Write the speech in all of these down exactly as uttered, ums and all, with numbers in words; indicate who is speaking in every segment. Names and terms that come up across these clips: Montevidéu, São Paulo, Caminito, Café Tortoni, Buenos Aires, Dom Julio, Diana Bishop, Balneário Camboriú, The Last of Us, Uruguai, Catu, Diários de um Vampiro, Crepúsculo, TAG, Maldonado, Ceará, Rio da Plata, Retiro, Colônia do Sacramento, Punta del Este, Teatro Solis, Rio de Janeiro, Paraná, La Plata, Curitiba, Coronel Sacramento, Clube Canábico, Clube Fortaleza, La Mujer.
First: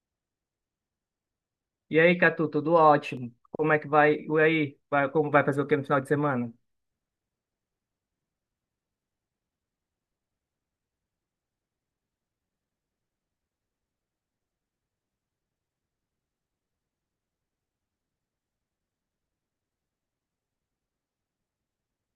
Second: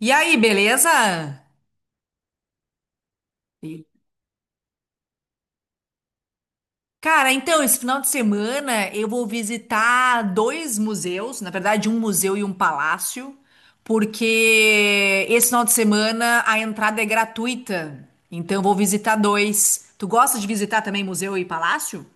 Speaker 1: E aí, beleza?
Speaker 2: E aí, Catu, tudo ótimo? Como é que vai? E aí, vai- como vai fazer o que no final de semana?
Speaker 1: Cara, então, esse final de semana eu vou visitar dois museus, na verdade, um museu e um palácio, porque esse final de semana a entrada é gratuita. Então, eu vou visitar dois. Tu gosta de visitar também museu e palácio?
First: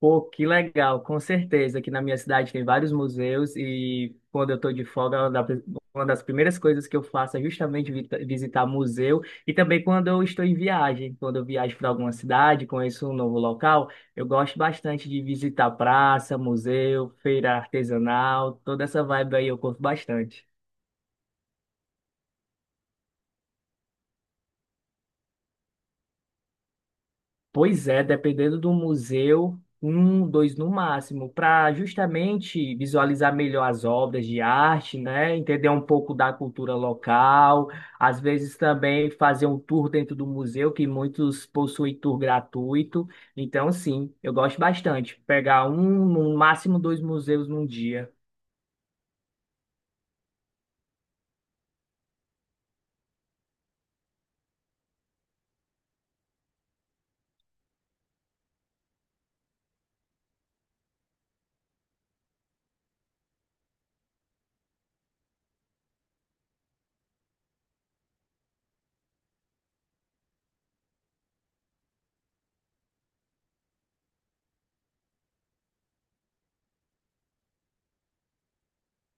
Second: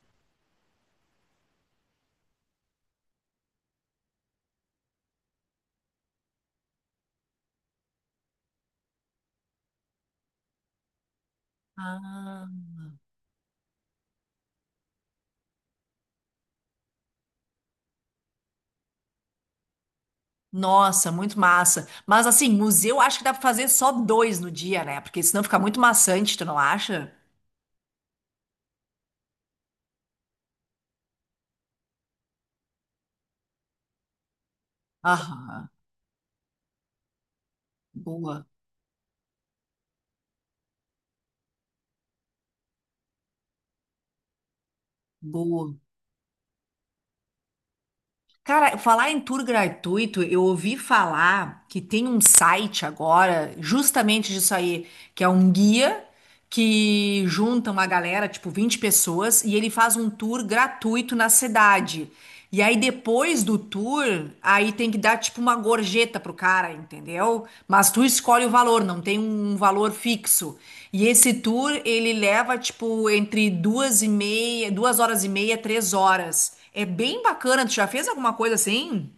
Speaker 2: Pô, que legal, com certeza. Aqui na minha cidade tem vários museus e quando eu estou de folga, é uma da- uma das primeiras coisas que eu faço é justamente vi- visitar museu e também quando eu estou em viagem. Quando eu viajo para alguma
Speaker 1: Ah,
Speaker 2: cidade, conheço um novo local, eu gosto bastante de visitar praça, museu, feira artesanal, toda essa vibe aí eu curto bastante.
Speaker 1: nossa, muito massa. Mas assim, museu acho que dá pra fazer só dois no dia, né? Porque senão fica muito maçante, tu não acha?
Speaker 2: Pois é, dependendo do museu, um, dois no máximo, para justamente visualizar melhor as obras de arte, né? Entender
Speaker 1: Aham,
Speaker 2: um pouco da cultura local, às
Speaker 1: boa,
Speaker 2: vezes também fazer um tour dentro do museu, que muitos possuem tour gratuito. Então, sim, eu gosto bastante. Pegar
Speaker 1: boa.
Speaker 2: um, no máximo dois museus num dia.
Speaker 1: Cara, falar em tour gratuito, eu ouvi falar que tem um site agora, justamente disso aí, que é um guia que junta uma galera, tipo vinte pessoas, e ele faz um tour gratuito na cidade. E aí depois do tour, aí tem que dar tipo uma gorjeta pro cara, entendeu? Mas tu escolhe o valor, não tem um valor fixo. E esse tour, ele leva tipo entre duas e meia, duas horas e meia, três horas. É bem bacana. Tu já fez alguma coisa assim?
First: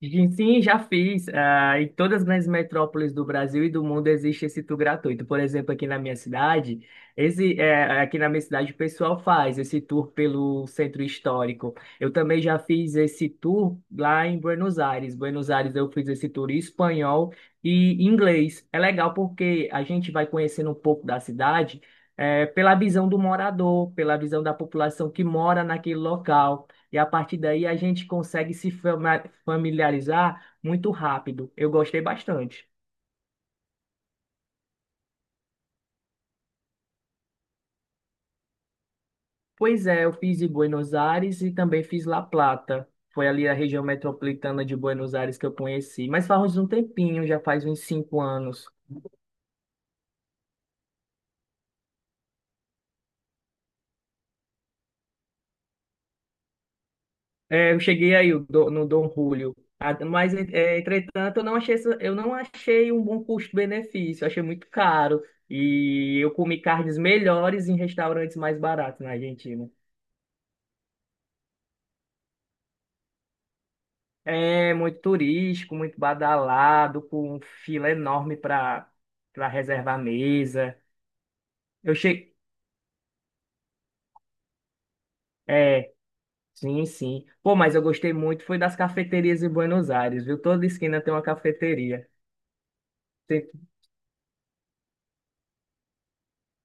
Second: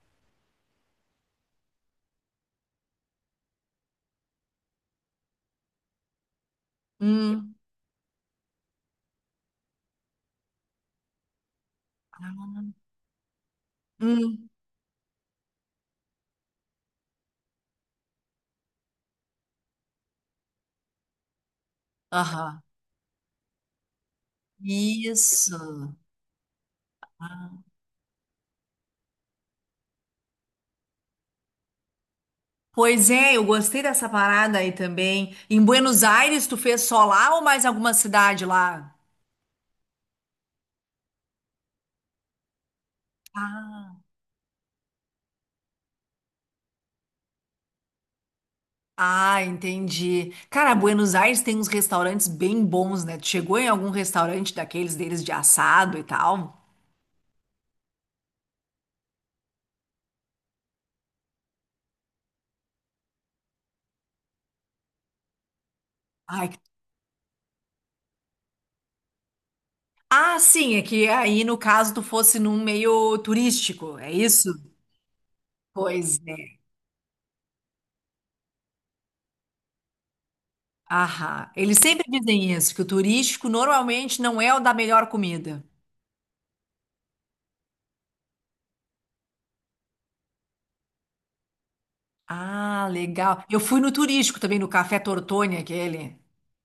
Speaker 2: Gente, sim, já fiz. Ah, em todas as grandes metrópoles do Brasil e do mundo existe esse tour gratuito. Por exemplo, aqui na minha cidade,
Speaker 1: Hum,
Speaker 2: esse, eh, aqui na minha cidade o pessoal faz esse tour pelo centro histórico. Eu também já fiz esse tour lá em
Speaker 1: hum,
Speaker 2: Buenos Aires. Buenos Aires eu fiz esse tour em espanhol e inglês. É legal porque a gente vai conhecendo um pouco da cidade, eh,
Speaker 1: aham.
Speaker 2: pela visão do morador, pela visão da população que
Speaker 1: Isso.
Speaker 2: mora naquele local. E a partir
Speaker 1: Ah.
Speaker 2: daí a gente consegue se familiarizar muito rápido. Eu gostei bastante.
Speaker 1: Pois é, eu gostei dessa parada aí também. Em Buenos Aires, tu fez só lá ou mais alguma cidade lá?
Speaker 2: Pois é, eu fiz em Buenos Aires e também fiz La Plata. Foi ali a região
Speaker 1: Ah,
Speaker 2: metropolitana de Buenos Aires que eu conheci. Mas faz um tempinho, já faz uns cinco anos.
Speaker 1: ah, entendi. Cara, Buenos Aires tem uns restaurantes bem bons, né? Tu chegou em algum restaurante daqueles deles de assado e tal?
Speaker 2: É, eu cheguei aí o do- no Dom Julio. Ah, mas, é, entretanto, eu não achei, essa- eu não achei um bom custo-benefício. Eu achei muito caro. E eu
Speaker 1: Ai,
Speaker 2: comi
Speaker 1: que-
Speaker 2: carnes melhores em restaurantes mais baratos na Argentina.
Speaker 1: ah, sim, é que aí no caso tu fosse num meio turístico, é isso?
Speaker 2: É muito turístico, muito
Speaker 1: Pois é.
Speaker 2: badalado, com um fila enorme para para reservar mesa.
Speaker 1: Ahá. Eles
Speaker 2: Eu
Speaker 1: sempre
Speaker 2: cheguei.
Speaker 1: dizem isso, que o turístico normalmente não é o da melhor comida.
Speaker 2: É, sim, sim. Pô, mas eu gostei muito, foi das cafeterias em Buenos Aires, viu? Toda esquina tem uma cafeteria.
Speaker 1: Ah, legal. Eu fui no turístico também, no Café Tortoni, aquele.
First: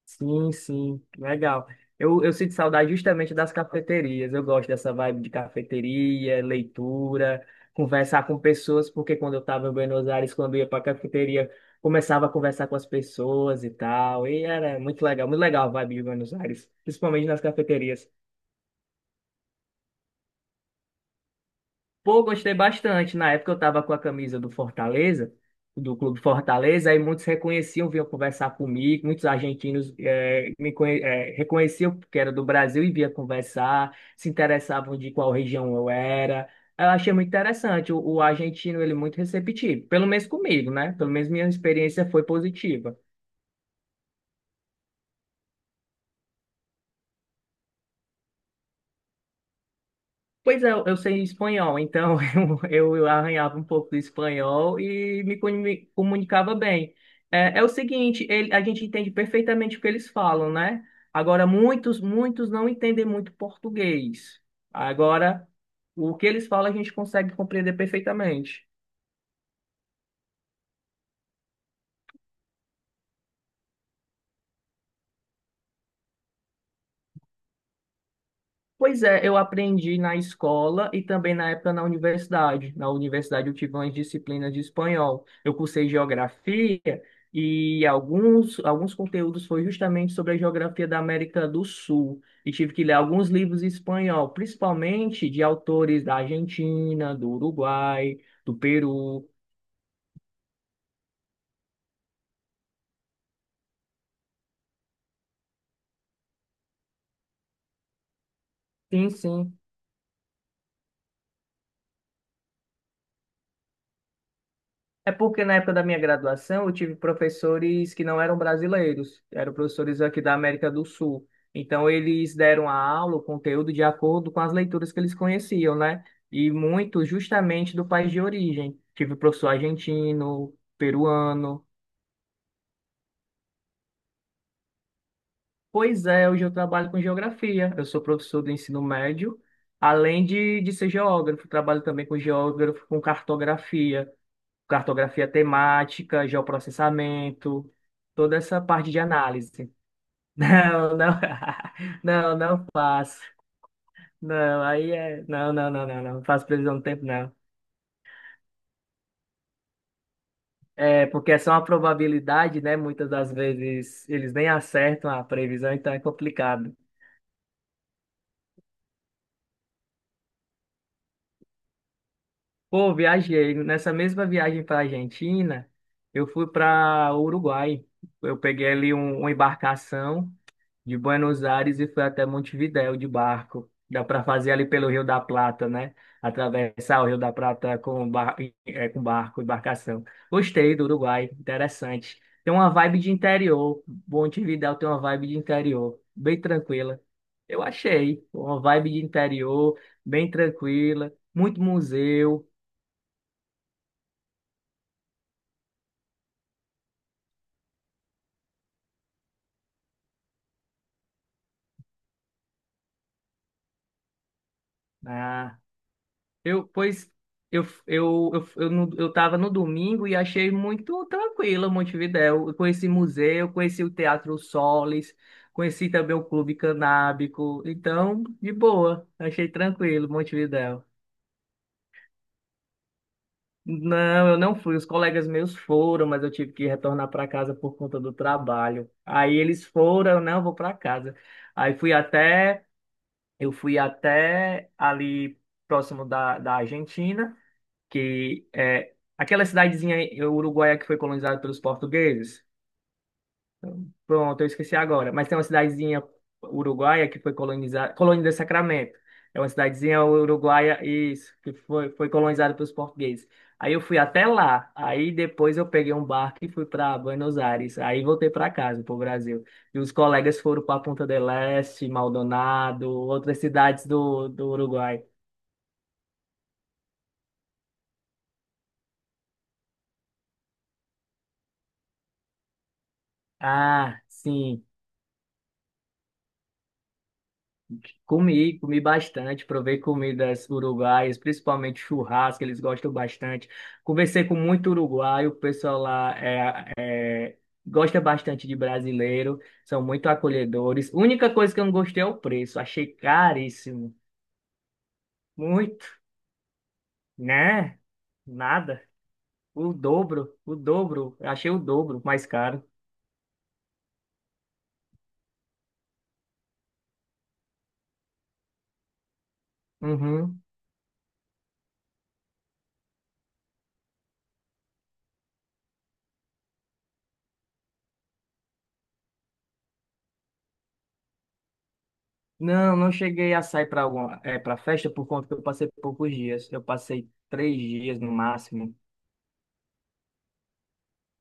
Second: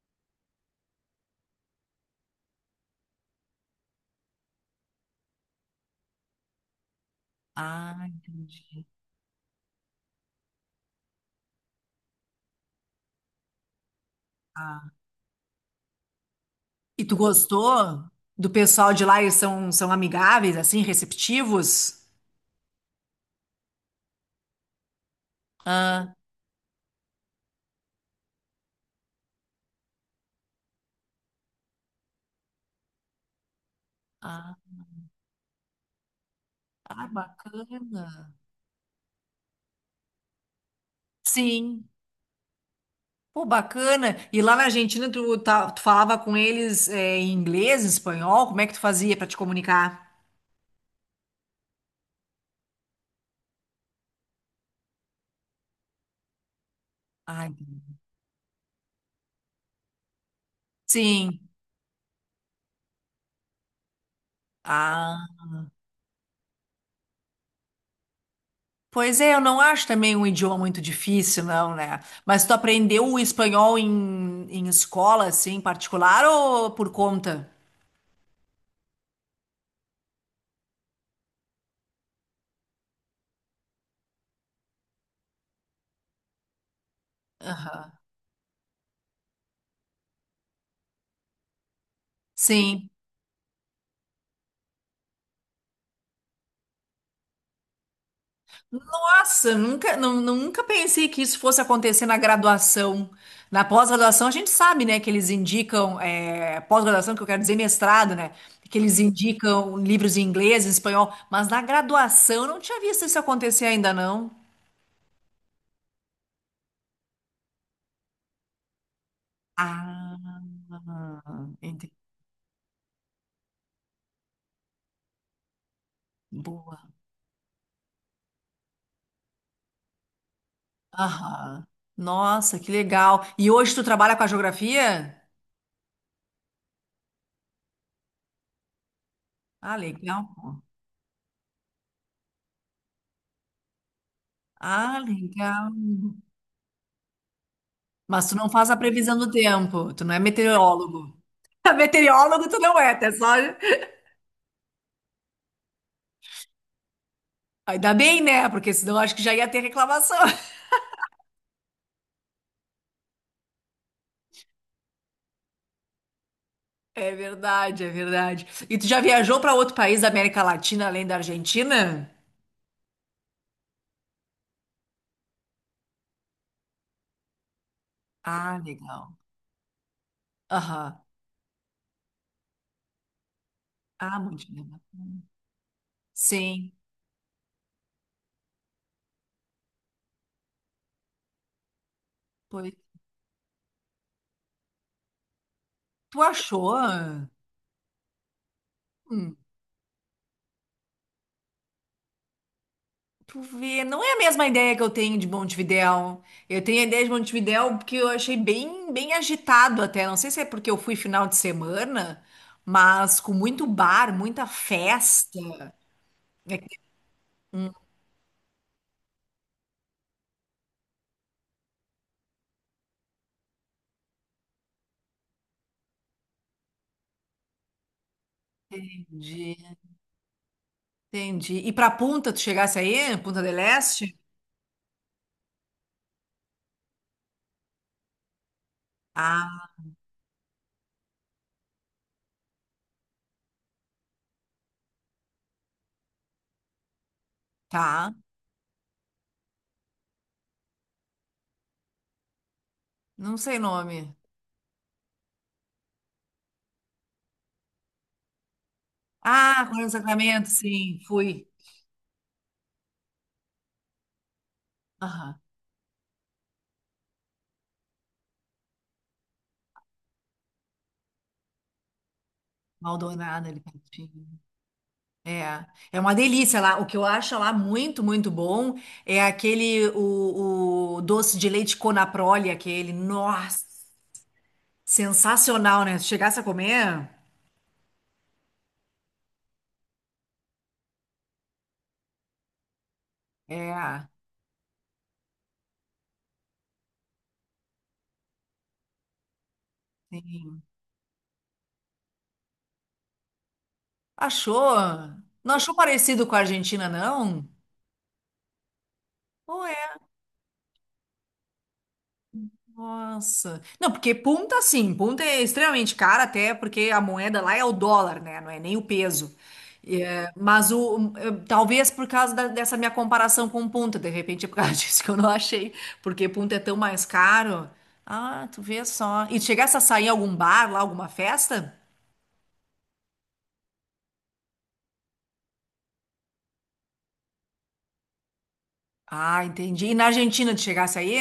Speaker 2: Sim, sim, legal. Eu, eu sinto saudade justamente das cafeterias. Eu gosto dessa vibe de cafeteria, leitura,
Speaker 1: Ah,
Speaker 2: conversar com
Speaker 1: entendi.
Speaker 2: pessoas, porque quando eu estava em Buenos Aires, quando eu ia para a cafeteria, começava a conversar com as pessoas e tal. E era
Speaker 1: Ah.
Speaker 2: muito legal, muito legal a vibe de Buenos Aires,
Speaker 1: E tu
Speaker 2: principalmente nas
Speaker 1: gostou
Speaker 2: cafeterias.
Speaker 1: do pessoal de lá? Eles são, são amigáveis, assim, receptivos?
Speaker 2: Pô, gostei bastante. Na época eu tava com a camisa do Fortaleza, do
Speaker 1: Ah,
Speaker 2: Clube Fortaleza, aí muitos reconheciam, vinham conversar comigo, muitos argentinos eh, me conhe- eh, reconheciam que era do Brasil e vinha conversar, se
Speaker 1: ah,
Speaker 2: interessavam de qual região eu era. Eu
Speaker 1: ah,
Speaker 2: achei muito interessante. O,
Speaker 1: bacana.
Speaker 2: o argentino, ele é muito receptivo, pelo menos comigo, né? Pelo menos minha
Speaker 1: Sim.
Speaker 2: experiência foi positiva.
Speaker 1: Pô, bacana. E lá na Argentina, tu, tá- tu falava com eles é, em inglês, em espanhol? Como é que tu fazia para te comunicar?
Speaker 2: Pois é, eu eu sei espanhol, então eu, eu arranhava um pouco do espanhol e me, comu- me comunicava bem.
Speaker 1: Ah,
Speaker 2: É, é o
Speaker 1: entendi.
Speaker 2: seguinte, ele- a gente entende perfeitamente o que eles falam, né?
Speaker 1: Sim.
Speaker 2: Agora, muitos, muitos não entendem muito português. Agora, o que eles falam a gente consegue compreender perfeitamente.
Speaker 1: Pois é, eu não acho também um idioma muito difícil, não, né? Mas tu aprendeu o espanhol em, em escola, assim, particular ou por conta?
Speaker 2: Pois é, eu aprendi na escola e também na época na universidade. Na universidade eu tive umas disciplinas de espanhol. Eu cursei geografia e
Speaker 1: Aham.
Speaker 2: alguns, alguns conteúdos foi justamente sobre a geografia da América do Sul. E tive que
Speaker 1: Sim.
Speaker 2: ler alguns livros em espanhol, principalmente de autores da Argentina, do Uruguai, do Peru.
Speaker 1: Nossa, nunca, nu- nunca pensei que isso fosse acontecer na graduação. Na pós-graduação, a gente sabe, né, que eles indicam, é, pós-graduação, que eu quero dizer mestrado, né, que eles
Speaker 2: Sim, sim.
Speaker 1: indicam livros em inglês, em espanhol, mas na graduação eu não tinha visto isso acontecer ainda, não.
Speaker 2: É porque na época da minha graduação eu tive professores que não eram brasileiros, eram professores
Speaker 1: Ah,
Speaker 2: aqui da América do Sul. Então
Speaker 1: entendi.
Speaker 2: eles deram a aula, o conteúdo de acordo com as leituras que eles conheciam, né? E muito justamente do país de origem. Tive professor argentino, peruano.
Speaker 1: Aham. Nossa, que legal. E hoje tu trabalha com a geografia?
Speaker 2: Pois é, hoje eu trabalho com geografia. Eu sou professor do ensino médio,
Speaker 1: Ah,
Speaker 2: além
Speaker 1: legal.
Speaker 2: de,
Speaker 1: Pô.
Speaker 2: de ser geógrafo, trabalho também com geógrafo, com cartografia.
Speaker 1: Ah,
Speaker 2: Cartografia
Speaker 1: legal.
Speaker 2: temática, geoprocessamento,
Speaker 1: Mas tu
Speaker 2: toda
Speaker 1: não
Speaker 2: essa
Speaker 1: faz a
Speaker 2: parte de
Speaker 1: previsão do
Speaker 2: análise.
Speaker 1: tempo, tu não é
Speaker 2: Não,
Speaker 1: meteorólogo.
Speaker 2: não, não,
Speaker 1: Meteorólogo tu
Speaker 2: não
Speaker 1: não é, tá
Speaker 2: faço.
Speaker 1: só.
Speaker 2: Não, aí é. Não, não, não, não, não, não faço previsão do tempo, não.
Speaker 1: Ainda bem, né? Porque senão eu acho que já ia ter reclamação.
Speaker 2: É, porque é só uma probabilidade, né? Muitas das vezes eles nem acertam a previsão, então é complicado.
Speaker 1: É verdade, é verdade. E tu já viajou para outro país da América Latina além da Argentina?
Speaker 2: Pô, viajei. Nessa mesma viagem para Argentina, eu fui para Uruguai. Eu
Speaker 1: Ah,
Speaker 2: peguei ali
Speaker 1: legal.
Speaker 2: um, uma embarcação
Speaker 1: Aham.
Speaker 2: de Buenos Aires e foi até Montevidéu de barco. Dá
Speaker 1: Ah,
Speaker 2: para
Speaker 1: muito
Speaker 2: fazer ali
Speaker 1: legal.
Speaker 2: pelo Rio da Plata, né?
Speaker 1: Sim.
Speaker 2: Atravessar o Rio da Plata com, bar... eh, com barco, embarcação. Gostei do Uruguai, interessante. Tem uma
Speaker 1: Pois.
Speaker 2: vibe de interior. Montevidéu tem uma vibe de interior,
Speaker 1: Tu
Speaker 2: bem
Speaker 1: achou?
Speaker 2: tranquila. Eu achei uma vibe de
Speaker 1: Hum.
Speaker 2: interior, bem tranquila, muito museu,
Speaker 1: Tu vê, não é a mesma ideia que eu tenho de Montevidéu. Eu tenho a ideia de Montevidéu porque eu achei bem, bem agitado até. Não sei se é porque eu fui final de semana, mas com muito bar, muita festa.
Speaker 2: né? Eu, pois eu, eu, eu, eu, no- eu tava no domingo e achei muito tranquilo Montevidéu. Eu conheci museu, conheci o Teatro Solis, conheci também o Clube Canábico. Então, de boa, achei
Speaker 1: Entendi.
Speaker 2: tranquilo Montevidéu.
Speaker 1: Entendi. E pra Punta, tu chegasse aí? Punta del Este?
Speaker 2: Não, eu não fui. Os colegas meus foram, mas eu tive que retornar para casa por conta do trabalho. Aí eles
Speaker 1: Ah,
Speaker 2: foram, eu não, vou para casa. Aí fui até, eu fui até ali próximo da, da Argentina,
Speaker 1: tá.
Speaker 2: que é aquela cidadezinha uruguaia que foi colonizada pelos portugueses.
Speaker 1: Não sei o nome.
Speaker 2: Pronto, eu esqueci agora. Mas tem uma cidadezinha uruguaia que foi colonizada, Colônia do Sacramento. É uma
Speaker 1: Ah, Coronel
Speaker 2: cidadezinha
Speaker 1: Sacramento,
Speaker 2: uruguaia,
Speaker 1: sim,
Speaker 2: isso,
Speaker 1: fui.
Speaker 2: que foi, foi colonizada pelos portugueses. Aí eu fui até lá. Aí
Speaker 1: Aham.
Speaker 2: depois eu peguei um barco e fui para Buenos Aires. Aí voltei para casa, para o Brasil. E os colegas foram para Punta del Este, Maldonado, outras
Speaker 1: Maldonado ali
Speaker 2: cidades do,
Speaker 1: pertinho.
Speaker 2: do Uruguai.
Speaker 1: É, é uma delícia lá. O que eu acho lá muito, muito bom é aquele, o, o doce de leite Conaprole, aquele. Nossa,
Speaker 2: Ah, sim.
Speaker 1: sensacional, né? Se chegasse a comer,
Speaker 2: Comi, comi bastante, provei comidas uruguaias, principalmente churrasco, eles gostam bastante.
Speaker 1: é,
Speaker 2: Conversei com muito uruguaio, o pessoal lá é, gosta bastante de brasileiro, são muito
Speaker 1: sim.
Speaker 2: acolhedores. Única coisa que eu não gostei é o preço, achei caríssimo,
Speaker 1: Achou? Não achou
Speaker 2: muito,
Speaker 1: parecido com a Argentina, não?
Speaker 2: né? Nada,
Speaker 1: Ou
Speaker 2: o
Speaker 1: é?
Speaker 2: dobro, o dobro, eu achei o dobro mais caro.
Speaker 1: Nossa. Não, porque Punta, sim, Punta é extremamente cara, até porque a moeda lá é o dólar, né? Não é nem o peso. É,
Speaker 2: Uhum.
Speaker 1: mas o, eh, talvez por causa da- dessa minha comparação com Punta, de repente é por causa disso que eu não achei, porque Punta é tão mais caro. Ah, tu vê só. E tu chegasse a sair em algum bar lá, alguma festa?
Speaker 2: Não, não cheguei a sair para alguma, é, para festa por conta que eu passei poucos dias, eu passei três dias no máximo.
Speaker 1: Ah, entendi. E na Argentina tu chegasse aí?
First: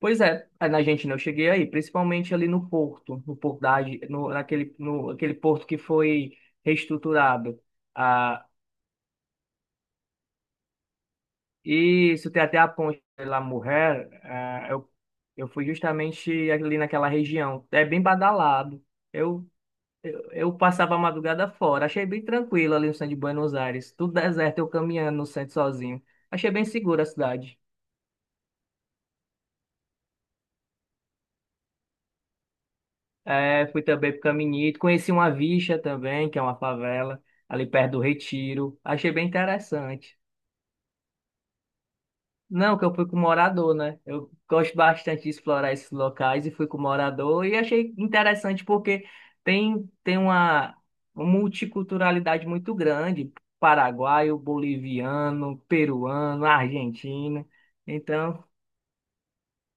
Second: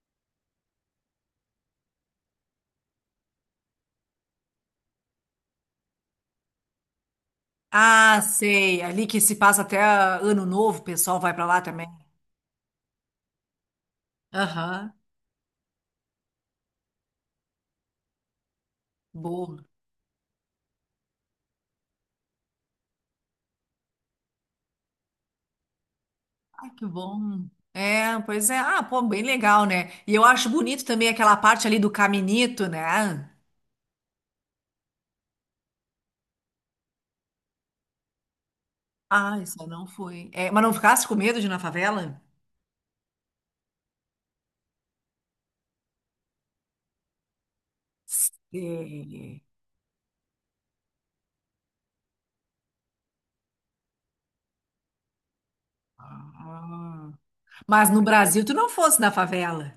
Speaker 2: Pois é, aí na Argentina eu cheguei aí, principalmente ali no Porto, no Porto da, Arge- no, naquele, no, aquele porto que foi reestruturado.
Speaker 1: Ah,
Speaker 2: Ah,
Speaker 1: sei. Ali que se passa até ah, Ano Novo, o pessoal vai pra lá também.
Speaker 2: e isso tem até a ponte de La Mujer, ah, eu,
Speaker 1: Aham.
Speaker 2: eu fui justamente ali naquela região. É bem badalado. Eu,
Speaker 1: Boa.
Speaker 2: eu, eu passava a madrugada fora, achei bem tranquilo ali no centro de Buenos Aires. Tudo deserto, eu caminhando no centro sozinho. Achei bem
Speaker 1: Que
Speaker 2: segura a
Speaker 1: bom.
Speaker 2: cidade.
Speaker 1: É, pois é. Ah, pô, bem legal, né? E eu acho bonito também aquela parte ali do caminito, né?
Speaker 2: É, fui também pro Caminito, conheci uma vicha também, que é uma favela, ali perto do Retiro. Achei bem
Speaker 1: Ah, isso eu não
Speaker 2: interessante.
Speaker 1: fui. É, mas não ficasse com medo de ir na favela?
Speaker 2: Não, que eu fui com morador, né? Eu gosto bastante de explorar esses locais e fui com morador e achei interessante porque
Speaker 1: Sei.
Speaker 2: tem, tem uma multiculturalidade muito grande, paraguaio, boliviano, peruano,
Speaker 1: Ah.
Speaker 2: argentino.
Speaker 1: Mas no
Speaker 2: Então,
Speaker 1: Brasil tu não fosse na favela.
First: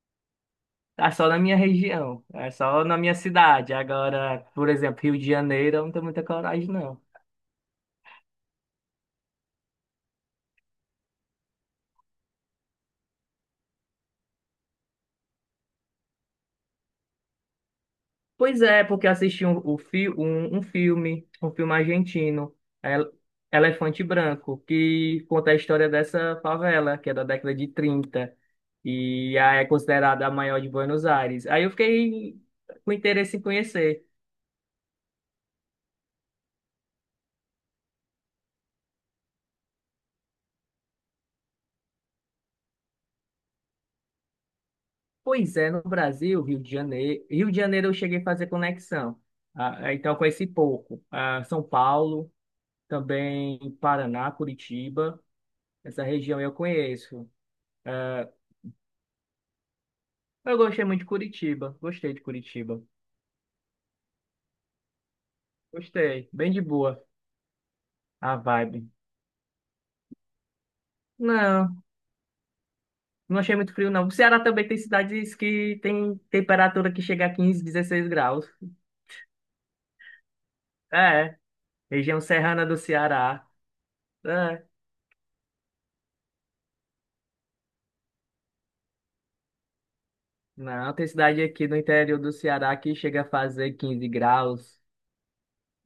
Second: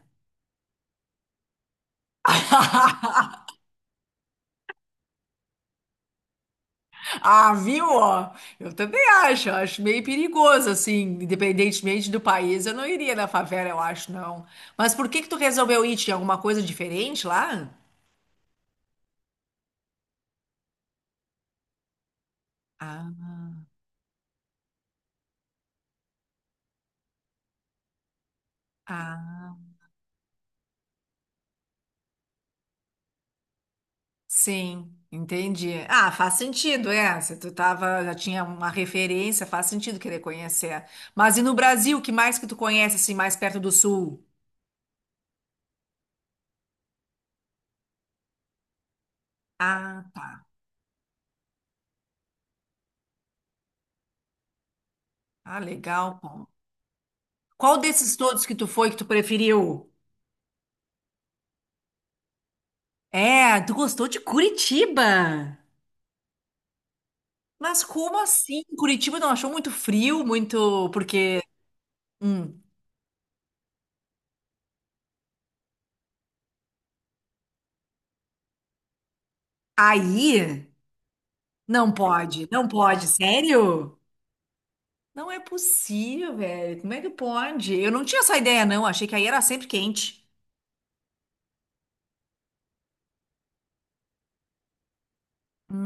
Speaker 2: tá só na minha região, é só na minha cidade. Agora, por exemplo, Rio de Janeiro, eu não tenho muita coragem, não.
Speaker 1: Ah, viu? Ó? Eu também acho, eu acho meio perigoso, assim, independentemente do país, eu não iria na favela, eu acho, não. Mas por que que tu resolveu ir? Tinha alguma coisa diferente lá?
Speaker 2: Pois é, porque assisti um, o fi- um, um filme, um filme argentino, El-
Speaker 1: Ah,
Speaker 2: Elefante Branco, que conta a história dessa favela, que é da década de trinta e
Speaker 1: ah.
Speaker 2: é considerada a maior de Buenos Aires. Aí eu fiquei com interesse em conhecer.
Speaker 1: Sim, entendi. Ah, faz sentido, é. Se tu tava, já tinha uma referência, faz sentido querer conhecer. Mas e no Brasil, o que mais que tu conhece, assim, mais perto do sul?
Speaker 2: Pois é, no Brasil, Rio de Janeiro, Rio de Janeiro eu cheguei a fazer conexão, ah,
Speaker 1: Ah,
Speaker 2: então eu conheci
Speaker 1: tá.
Speaker 2: pouco. Ah, São Paulo, também Paraná, Curitiba,
Speaker 1: Ah,
Speaker 2: essa
Speaker 1: legal,
Speaker 2: região
Speaker 1: bom.
Speaker 2: eu conheço.
Speaker 1: Qual desses todos que tu foi que tu preferiu?
Speaker 2: Eu gostei muito de Curitiba, gostei de Curitiba.
Speaker 1: É, tu gostou de Curitiba?
Speaker 2: Gostei. Bem de boa
Speaker 1: Mas como
Speaker 2: a
Speaker 1: assim?
Speaker 2: vibe.
Speaker 1: Curitiba não achou muito frio, muito. Porque.
Speaker 2: Não,
Speaker 1: Hum,
Speaker 2: não achei muito frio, não. O Ceará também tem cidades que tem temperatura que chega a quinze, dezesseis graus.
Speaker 1: aí?
Speaker 2: É,
Speaker 1: Não
Speaker 2: região
Speaker 1: pode, não
Speaker 2: serrana do
Speaker 1: pode,
Speaker 2: Ceará.
Speaker 1: sério?
Speaker 2: É.
Speaker 1: Não é possível, velho. Como é que pode? Eu não tinha essa ideia, não. Achei que aí era sempre quente.
Speaker 2: Não, tem cidade aqui no interior do Ceará que chega a fazer quinze graus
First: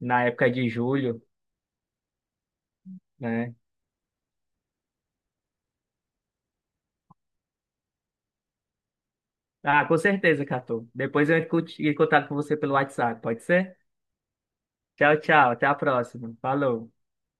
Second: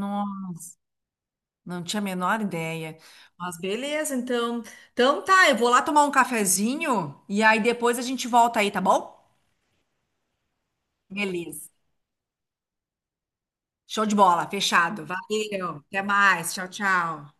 Speaker 2: na época de julho,
Speaker 1: não tinha a menor ideia.
Speaker 2: né?
Speaker 1: Mas beleza, então. Então tá, eu vou lá tomar um cafezinho e aí depois a gente volta aí, tá bom?
Speaker 2: Ah, com certeza, Catu. Depois eu entro
Speaker 1: Beleza.
Speaker 2: em contato com você pelo WhatsApp, pode ser?
Speaker 1: Show de bola, fechado.
Speaker 2: Tchau, tchau. Até a
Speaker 1: Valeu. Até
Speaker 2: próxima.
Speaker 1: mais. Tchau,
Speaker 2: Falou.
Speaker 1: tchau.